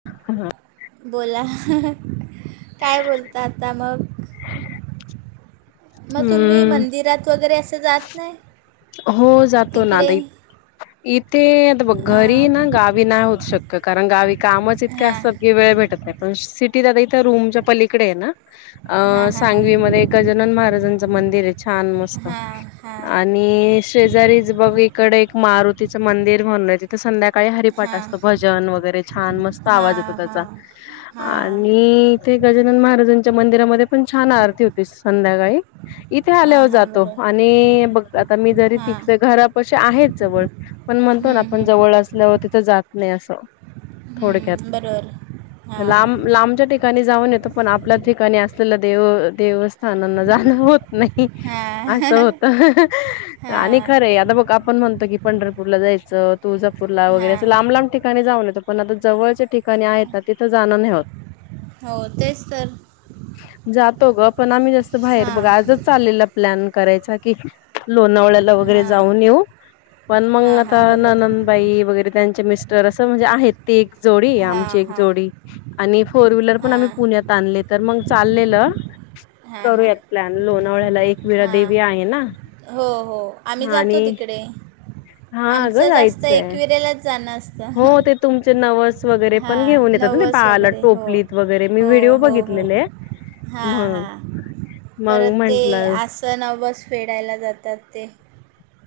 [unintelligible] बोला काय बोलता आता मग? मग तुम्ही हम्म मंदिरात वगैरे असं जात नाय? हो जातो ना आता इथ इथे आता बघ घरी अं, ना गाव वी नाही होत शक्य कारण गावी कामच इतके हां असतात वेळ भेटत नाही पण सिटीत आता इथं रूमच्या पलीकडे आहे ना, हां अ हां हां सांगवीमध्ये गजानन महाराजांच मंदिर आहे. हां हां. मी शेजारीच बघ इकड एक मारुतीचं मंदिर म्हणून आहे ति तर संध्याकाळी हरिपाट हां असतो भजन वगैरे छान मस्त आवाज येतो हां त्याचा. हां हां आणि इथ गजानन महाराजांच्या मंदिरामध्ये पण छान आरती होती संध्याकाळी. इथे हां आल्यावर हां जातो बरोबर आणि बघ आता मी जरी हां त घरापशी आहे जवळ पण म्हणतो ना हम्म, आपण हम्म, जवळ असल्यावर तिथं जात नाही असं. थोडक्यात. हम्म बरोबर हा. लांब लांबच्या ठिकाणी जाऊन येतो पण आपल्या ठिकाणी असलेलं देव देव अस णना जाणं होत नाही हां असं होत आणि हां खर ए आता बघ आपण म्हणतो की पंढरपूरला जायचं तुळजापुरला वगैरे हां असं लांब लांब ठि काणी जाऊन येत पण आता जवळच्या ठिकाणी आहेत ना तिथं जाण नाही होत. हो तेच तर जातो ग पण आम्ही जस्ं बाहेर हां बघा आजच चाललेला प्लॅन करायचा की लोणावळ्याला वगैरे हां जाऊन येऊ पण मग हां हां आता बरोबर नन ताई वगैरे त्यांचे मिस्टर असं म्हणजे आहेत ती जोडी हां आमची एक हां जोडी आणि फोर व्हीलर पण आम्ही हां पुण्यात आणले तर मग चाललेलं हां हां करूयात प्लॅन लोणावळ्याला एकविरा हां देवी आहे ना. हो हो. आम्ही हा जातो आणि तिकडे हा अगं आमचं जास्त जायचंय एकविरेलाच जाणं हो असतं. ते तुमचे नवस वगैरे पण हां घेऊ येतात ना नवस बाला वगैरे हो टोपलीत वगैरे मी हो व्हिडिओ हो हो बघितलेले. हां मग हां मग म्हंटलं च नवस फेडायला जातात ते.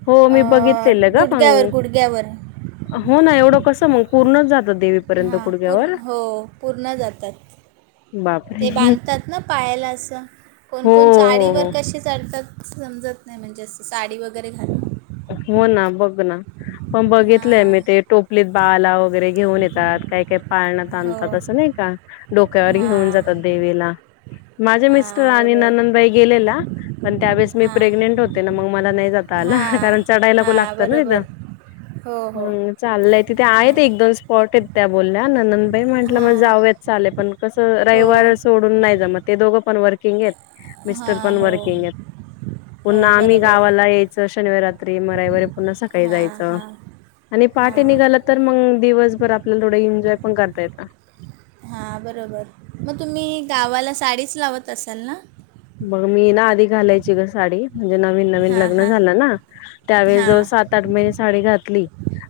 हो मी अ बघितलेलं ग गुडग्यावर मग गुडग्यावर. हो ना एवढं कसं मग पूर्णच जातात ते. हां पूर हो पूर्ण जातात. बापरे ते बांधतात ना पायाला असं. हो कोणकोण हो साडीवर हो कसे चढतात समजत नाही म्हणजे अस साडी वगैरे घाल हो ना बघ ना पण बघितलंय हां मी ते टोपलीत बाला वगैरे घेऊन येतात काही काही पाळणा हो तांतात असं नाही का डोक्यावर घेऊन हां जातात देवीला. माझे मिस्टर हां आणि बरोबर ननदबाई गेलेला. पण त्या वेेळेस मी हां प्रेग्नेंट होते ना मग मला नाही जात आला. हां कारण चढायला त हां लागतात ना तिथं बरोबर हो हो ह चाललंय तिथे आहे हां एकदोनस स्पॉटेत त्या बोलल्या न ननभई म्हंटलं मग हां जावयात चालेल पण कसं हो रविवार सोडून नाही जमत ते दोघं पण वर्किंगेट. मिस्टर हां पण हो वर्किंग आहे हो पुन्हा आम्ही बरोबर गावाला यायचं शनिवारात मग रविवारी पुन्हा सकाळी हां जायचं हां आणि हां पहाटे निघाल तर मग दिवसभर आपल्याला थोड एन्जॉय पण करता येत. हां बरोबर मग तुम्ही गावाला साडीच लावत असाल ना? मग मी ना आधी घालायची ग साडी म्हणजे नवीन नवीन हां लग्न हां झालं ना. त्यावेळेस हां जवळ सात आठ महिने साडी घातली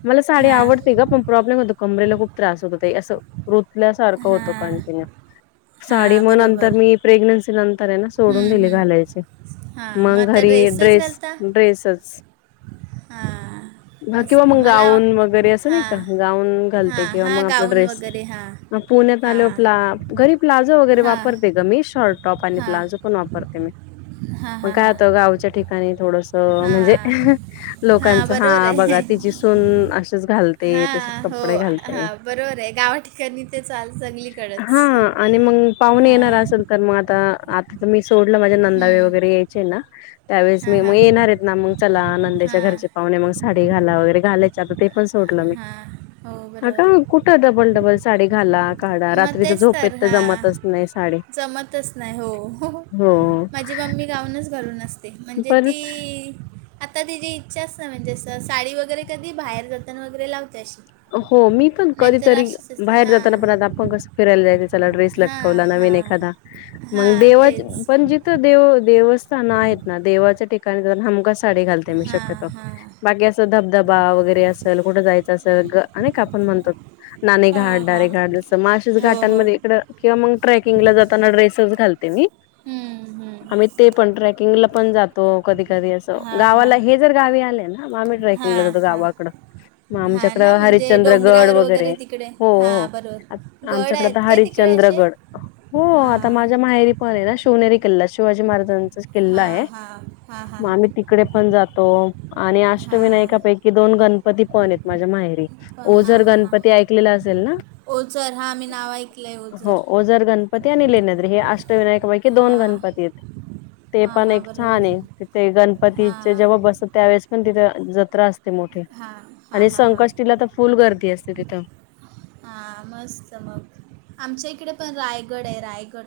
मला साडी हां आवडते ग पण प्रॉब्लेम होतो कमरेला खू त्रास होतो ते असं रुतल्यासारखं होतो हां कंटिन्यू साडी हां मग बरोबर नंतर प्रेग्नेन्सी नंतर ना सोडून हं, दिले हं. घालायचे हां मग आता घरी ड्रेस ड्रेसच. हा. ह किंवा मग गाऊन वगैरे असं नाही हां का गाऊन घालते हां किंवा हां मग आपला गाऊन ड्रेस वगैरे हां पुण्यात हां आल्यावर प्ला घरी प्लाझो वगैरे हां वापरते ग मी शार्ट टॉप आणि हां प्लाझो पण वापरते मी हां पण हां काय हां आता गावच्या ठिकाणी थोडसं म्हणजे हां हां लोकांचं बरोबर हा आहे बघा तिची सून असेच घाल ते तसेच हां हो कपडे घालते हां बरोबर आहे गावा ठिकाणी ते चाल सगळीकडंच हां आणि मंग पाहुणे येणार हां असल तर मग आता आता तर मी सोडलं माझे नंदावे हं, वगैरे यायचे ना त्यावेळेस हां मी मग हां येणारेत ना मग चला नंदेच्या हां घरचे पाहुणे मग साडी घाला वगैरे घालाय चे आता ते पण सोडलं मी. हां हो ब ह का कुठं डबल डबल साडी घाला, काढा मग रात्रीच तेच झोपेत तर हां जमतच नाही साडी. जमतच नाय हो हो माझी मम्मी गाऊनच घालून असते म्हणजे परत ति आता तिची इच्छाच नाही म्हणजे अशी साडी वगैरे कधी बाहेर जाताना वगैरे लावते अशी. हो मी पण नाहीतर कधीतरी अशीच असते बाहेर जाताना हां पण आता आपण कसं फिरायला जायचं ड्रेस हां लटकवला नवीन हां एखादा पण हां तेच देवाच्या पण जि थ देव देवस्थान आहेत ना देवाच्या ठिकाणी हमखास साडी घालते मी हां शक्यतो हां बाकी असं धबधबा वगैरे असल कुठ जायचं अस अ ग नाय का आपण म्हणतो नाणे घाट, हां डारे हां घाट जस माळशेज हो हो घाटांमध्ये तिकड किंवा मग ट्रेकिंगला जाताना ड्रेसच घालते मी हम्म, हम्म. आम्ही ते पण ट्रेकिंगला पण जातो कधी कधी असं हां हां गावाला हे जर गावी आले ना हा मग आम्ही ट्रेकिंगला हां जातो हां गावाकडे हां आमच्या ना म्हणजे हरिचंद्रगड डोंगरावर वगैरे तिकडे हो हां हो बरोबर गड आमच्याकडे तर आहेत काय तिकडे असे हरिश्चंद्रगड हो आता हां माझ्या माहेरी पणय ना शिवनेरी किल्ला, शिवाजी महाराजांचा हां हा हा हा. इकडे पण जातो आणि हां अष्टविनायकापैकी दोन गणपती पण आहेत माझ्या माहेरी. प- हां ओझर हां हां गणपती ऐकलेला असेल ना, ओझर हां मी नाव ऐकलं आहे हो ओझर गण पती आणि लेनाद्री हे अष्टविनायकापैकी दोन हां गणपतीयत. ते हां पण हां एक छानय बरोबर तिथे गणपतीचे हां जेव्हा बसत त्यावेळेस पण तिथे जत्रा असते मोठी. हा हा आणि हा. संकष्टीला तर फुल गर्दी असते तिथं. हा मस्त मग आमच्या इकडे पण रायगड आहे रायगड.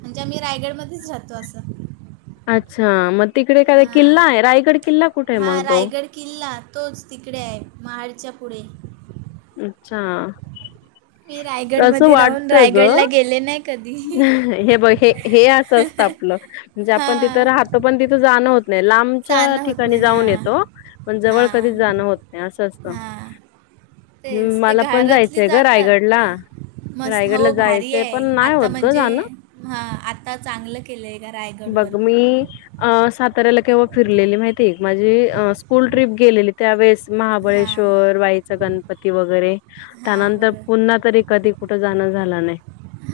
म्हणजे आम्ही रायगड मध्येच राहतो असं. अच्छा मग तिकडे काय हां किल्ला आहे रायगड किल्ला कुठेय मग हां तो? रायगड किल्ला तोच तिकडे आहे महाडच्या पुढे. अच्छा मी तस रायगडमध्ये राहून वाटतं ग? रायगडला गेले नाय कधी. हे बघ हे हे असं असतं आपलं म्हणजे आपण तिथं हां राहतो पण तिथं जाणं होत नाही लांबच्या चालणं होत ठिकाणी नाही जाऊन हां येतो पण जवळ कधीच हां जाणं होत नाही असं असतं. हां हम्म तेच ते मला पण घरातली जायचंय ग जातात रायगड ला. हां. रायगडला जायचंय पण नाही होत ग. जे हं आता चांगलं केलंय ग रायगड वर. बघ मी अं साताऱ्याला केव्हा फिरलेली माहितीय माझी स्कूल ट्रीप गेलेली त्यावेळेस. हां महाबळेश्वर, वाईचा गणपती वगैरे हां त्यानंतर बरोबर पुन्हा तरी कधी कुठ जाणं झालं नाय.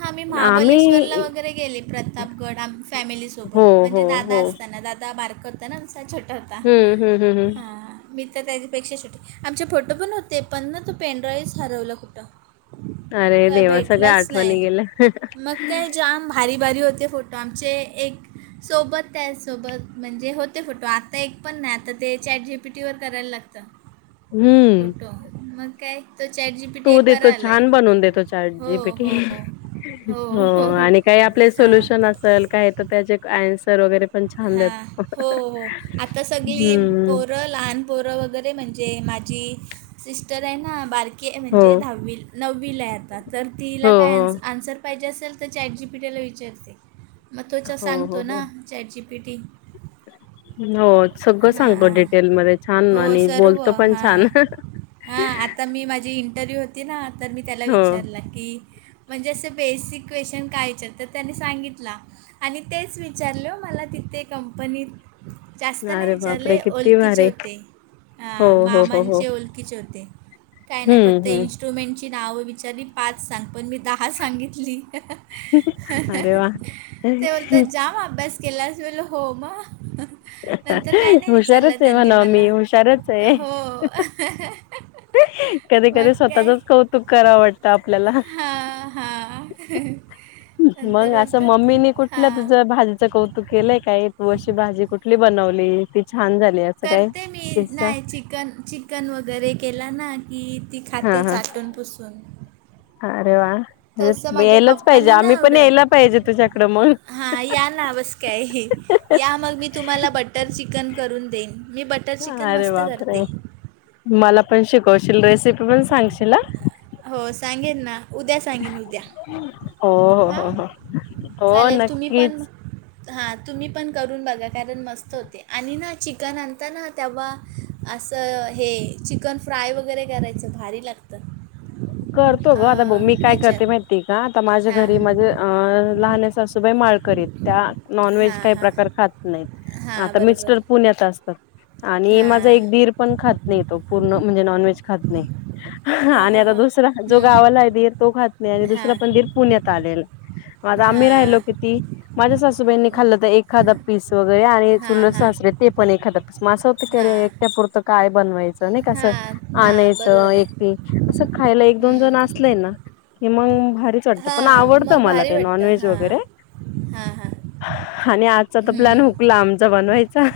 हा मी महाबलेश्वर ला वगैरे प्रतापगड आम फॅमिली हो सोबत हो म्हणजे दादा हो आस त्यांना दादा बारकं होत ना आमचा छोटा होता, हम्म हम्म हम्म हम्म हां. मी तर त्याच्यापेक्षा छोटी, आमचे फोटो पण होते, पण तो ना पेन ड्राईव्हच हरवलं कुठं. अरे काय देवा सगळ्या भेटलाच आठवणी नाही गेल्या. मग काय जाम भारी भारी फोटो होते आमचे, एक सोबत त्या सोबत, म्हणजे होते फोटो, आता एक पण नाही, आता ते चॅट जीपीटी वर करायला लागतय. हम्म फोटो, मग काय, तो चॅट जी पी टी तो एक देतो, बारा आला छान आहे बनवून देतो चॅट हो जीपीटी. हो हो हो, आणि काही आपले हां सोल्युशन असल, काय तर त्याचे एन्सर वगैरे पण छान हा देतो हो हो, आता सगळी हम्म पोरं लहान पोरं वगैरे म्हणजे, माझी सिस्टर आहे ना बारकी, हो म्हणजे दहावी नववीला आहे आता, तर हो, तिला काय आन्स हो. आन्सर पाहिजे असेल तर चॅट जीपीटीला विचारते. मग त्वचा हो, हो, सांगतो ना, हो. Chat G P T. हो सगळं सांगतो हां डिटेल मध्ये छान, हो आणि सर्व बोलतो पण हां छान. हां, आता मी माझी इंटरव्ह्यू होती ना तर मी त्याला हो. विचारलं, की म्हणजे असं बेसिक क्वेशचन काय विचारतात, त्याने सांगितला, आणि तेच विचारलं ओ मला तिथे कंपनीत. जास्त नाही अरे बापरे! विचारले किती ओलखिचे भारी. होते, हो, हो, हो, हो. मामांचे ओलकीचे होते. काय नाय, हं, फक्त हं. इन्स्ट्रुमेंटची नावं विचारली पाच सांग, पण मी दहा सांगितली. अरे वाह! ते बोलतात जाम अभ्यास केलास, मी बोललो हो म नंतर काय नाही हुशारच विचारलं आहे त्यांनी म्हणावं मला,, मी हुशारच हो. कधी कधी मग काय स्वतःचच कौतुक करावं वाटतं आपल्याला. हां हां. मग नंतर असं बोलतात मम्मीने कुठलं हां तुझं भाज कौतुक केलंय काय, तू अशी भाजी कुठली बनवली ती छान झाली अस करते मी, नाही चिकन चिकन वगैरे केला ना कि ती खाते हां, हां. चाटून पुसून. अरे वा! खरंच, तसं म्हणजे माझ्या यायलाच पाहिजे,. पप्पांना आम्ही नाही पण यायला आवडत पाहिजे तुझ्याकडं मग. हां या ना बस काय या मग मी तुम्हाला बटर‌ चिकन करून देईन, मी बटर चिकन अरे मस्त बापरे! करते मला पण शिकवशील रेसिपी पण सांगशील हं. हो सांगेन ना. उद्या सांगेन उद्या, हो हो हां, हो हो हो चालेल तुम्ही नक्कीच पण हा तुम्ही पण करून बघा कारण मस्त होते, आणि ना चिकन आणता‌ ना, तेव्हा असं हे, चिकन फ्राय वगैरे करायचं, भारी लागतं. करतो गं, आता बघ, अं, मी काय करते ह्याच्यात माहिती ये का, माझ्या घरी हां माझ्या अ लहान्या सासुबाई माळकरी आहेत, त्या नॉन व्हेज हां काही हां प्रकार खात नाहीत, हां आता बरोबर मिस्टर पुण्यात असतात. आणि माझा हां एक दिर पण खात नाही तो पूर्ण, म्हणजे नॉनव्हेज खात नाही. आणि आता दुसरा, जो हं, गावाला आहे दिर तो खात नाही, आणि दुसरा हां पण दिर पुण्यात आलेला म आता आम्ही राहिलो हां किती. माझ्या सासूबाईंनी खाल्लं तर एखादा पीस वगैरे, आणि हां चुलत हां सासरे ते पण एखादा पीस, मग असं होतं की, हां अरे एकट्या पुरतं काय बनवायचं. नाही का असं, हां हां आणायचं बरोबर आहे एकटी असं खायला एक दोन जण हं, असलय ना हे मग भारीच वाटतं, पण हां आवडतं मग मला भारी ते वाटतं नॉनव्हेज हां वगैरे. हां हां आणि आजचा तर प्लॅन हं. हुकला आमचा बनवायचा.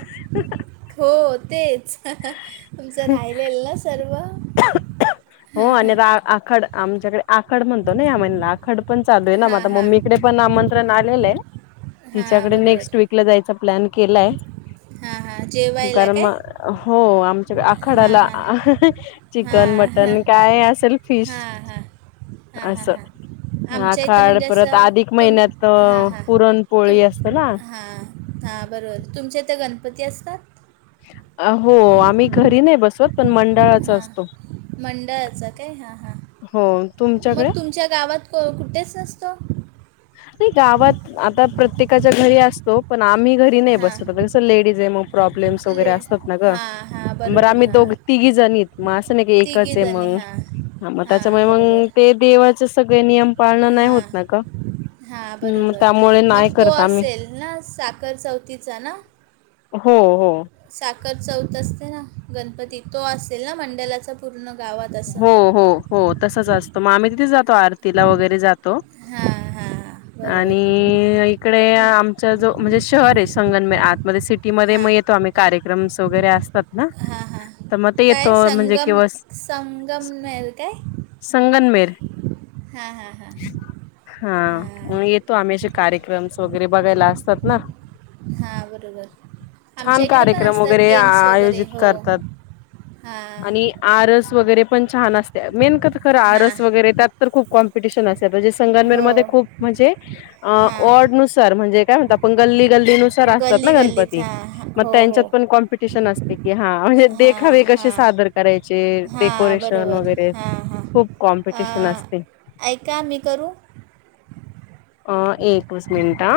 हो तेच तुमचं राहिलेल ना सर्व. हो आणि आता आखाड आमच्याकडे आखड म्हणतो ना या महिन्याला आखड. पण चालू हां आहे हां मम्मीकडे पण आमंत्रण आलेल हां तिच्याकडे बरोबर नेक्स् वीक. जायचा प्लॅन केलाय. हां हां जेवायला कारण म काय हो आमच्या हां आखाडाला. हां चिकन हां हां मटन काय असेल फिश हां हां हां हां असं. हां आमच्या इथं आखाड म्हणजे परत असं आधिक तुम महिन्यात पुरणपोळी असत ना. हा हा बरोबर तुमच्या इथ गणपती असतात? हो आम्ही घरी नाही बसवत पण मंडळाचा हां असतो. मंडळाचा काय हा हा. हो तुमच्याकडे. गावात कुठेच नसतो. गावात आता प्रत्येकाच्या घरी असतो पण आम्ही घरी. घरी नाही हां बसवत आता कसं लेडीज आहे मग प्रब्लेमस वगैरे ले असतात नाग हां हां बरं बरोबर आम्ही दो हां तिघी जणी. मग असं नाही की तिघी एकच आहे जणी मग हां त्याच्या हां मूळ बरोबर मग ते देव सगळे नियम पाळण नाही होत हां नाग. हां बरोबर मग तो करत आम्ही असेल ना साखर चौथीचा ना. हो हो. साखर चौथ असते ना गणपतीत तो असेल ना मंडलाचा. पूर्ण गावात. असं हो हो हो तसच असतं मग आम्ही तिथे जातो आरतीला वगैरे जातो. हां हां हां आणि बरोबर एक इकडे हं, आमचा जो म्हणजे शहर आहे संगनमे आत मध्ये सिटीमध्ये हां मग येतो आम्ही. कार्यक्रमस वगैरे असतात ना हां हां तर मग ते येतो काय म्हणजे कि. संगम संगमनेर काय संगनमेर हां हां हां. हा हां मग येतो आम्ही असे कार्यक्रमस वगैरे बघायला असतात ना. हा बरोबर आमच्या छान इकडे पण कार्यक्रम असतात वगैरे गेम्स वगैरे आयोजित हो. करतात हा. आणि आरस वगैरे पण छान असते मेन क खरं हां आरस वगैरे त्यात तर खूप कॉम्पिटिशन असते आता जे हो संगमेरमध्ये खूप म्हणजे. अ हां ऑडनुसार म्हणजे काय म्हणतो आपण गल्ली गल्ली नुसार. तर असतात गल्ली ना गल्लीत गणपती हां हां मग हो हो त्यांच्यात पण कॉम्पिटिशन असतेकी हा देखा हां देख असे हां सादर. करायचे हां डेकोरेशन बरोबर वगैरे हां हां खूप कॉम्पिटिशन अं, असते. ऐका मी करू. अ एकच मिनट हा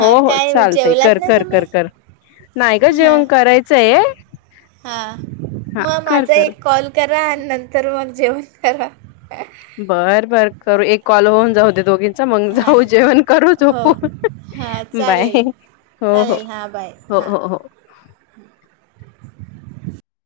हो हो काय चालतय कर जेवलात नाही कर तुम्ही कर कर. नाही ग जेवण करायचंय. हा हा मग कर माझा कर एक कॉल करा आणि नंतर मग जेवण करा. बर बर करू एक कॉल होऊन जाऊ दे दोघी. चल मग हां जाऊ जेवण करू हो झोपू हां बाय. चालेल हो हो चालेल हां बाय हो हां हो हो. [inaudible]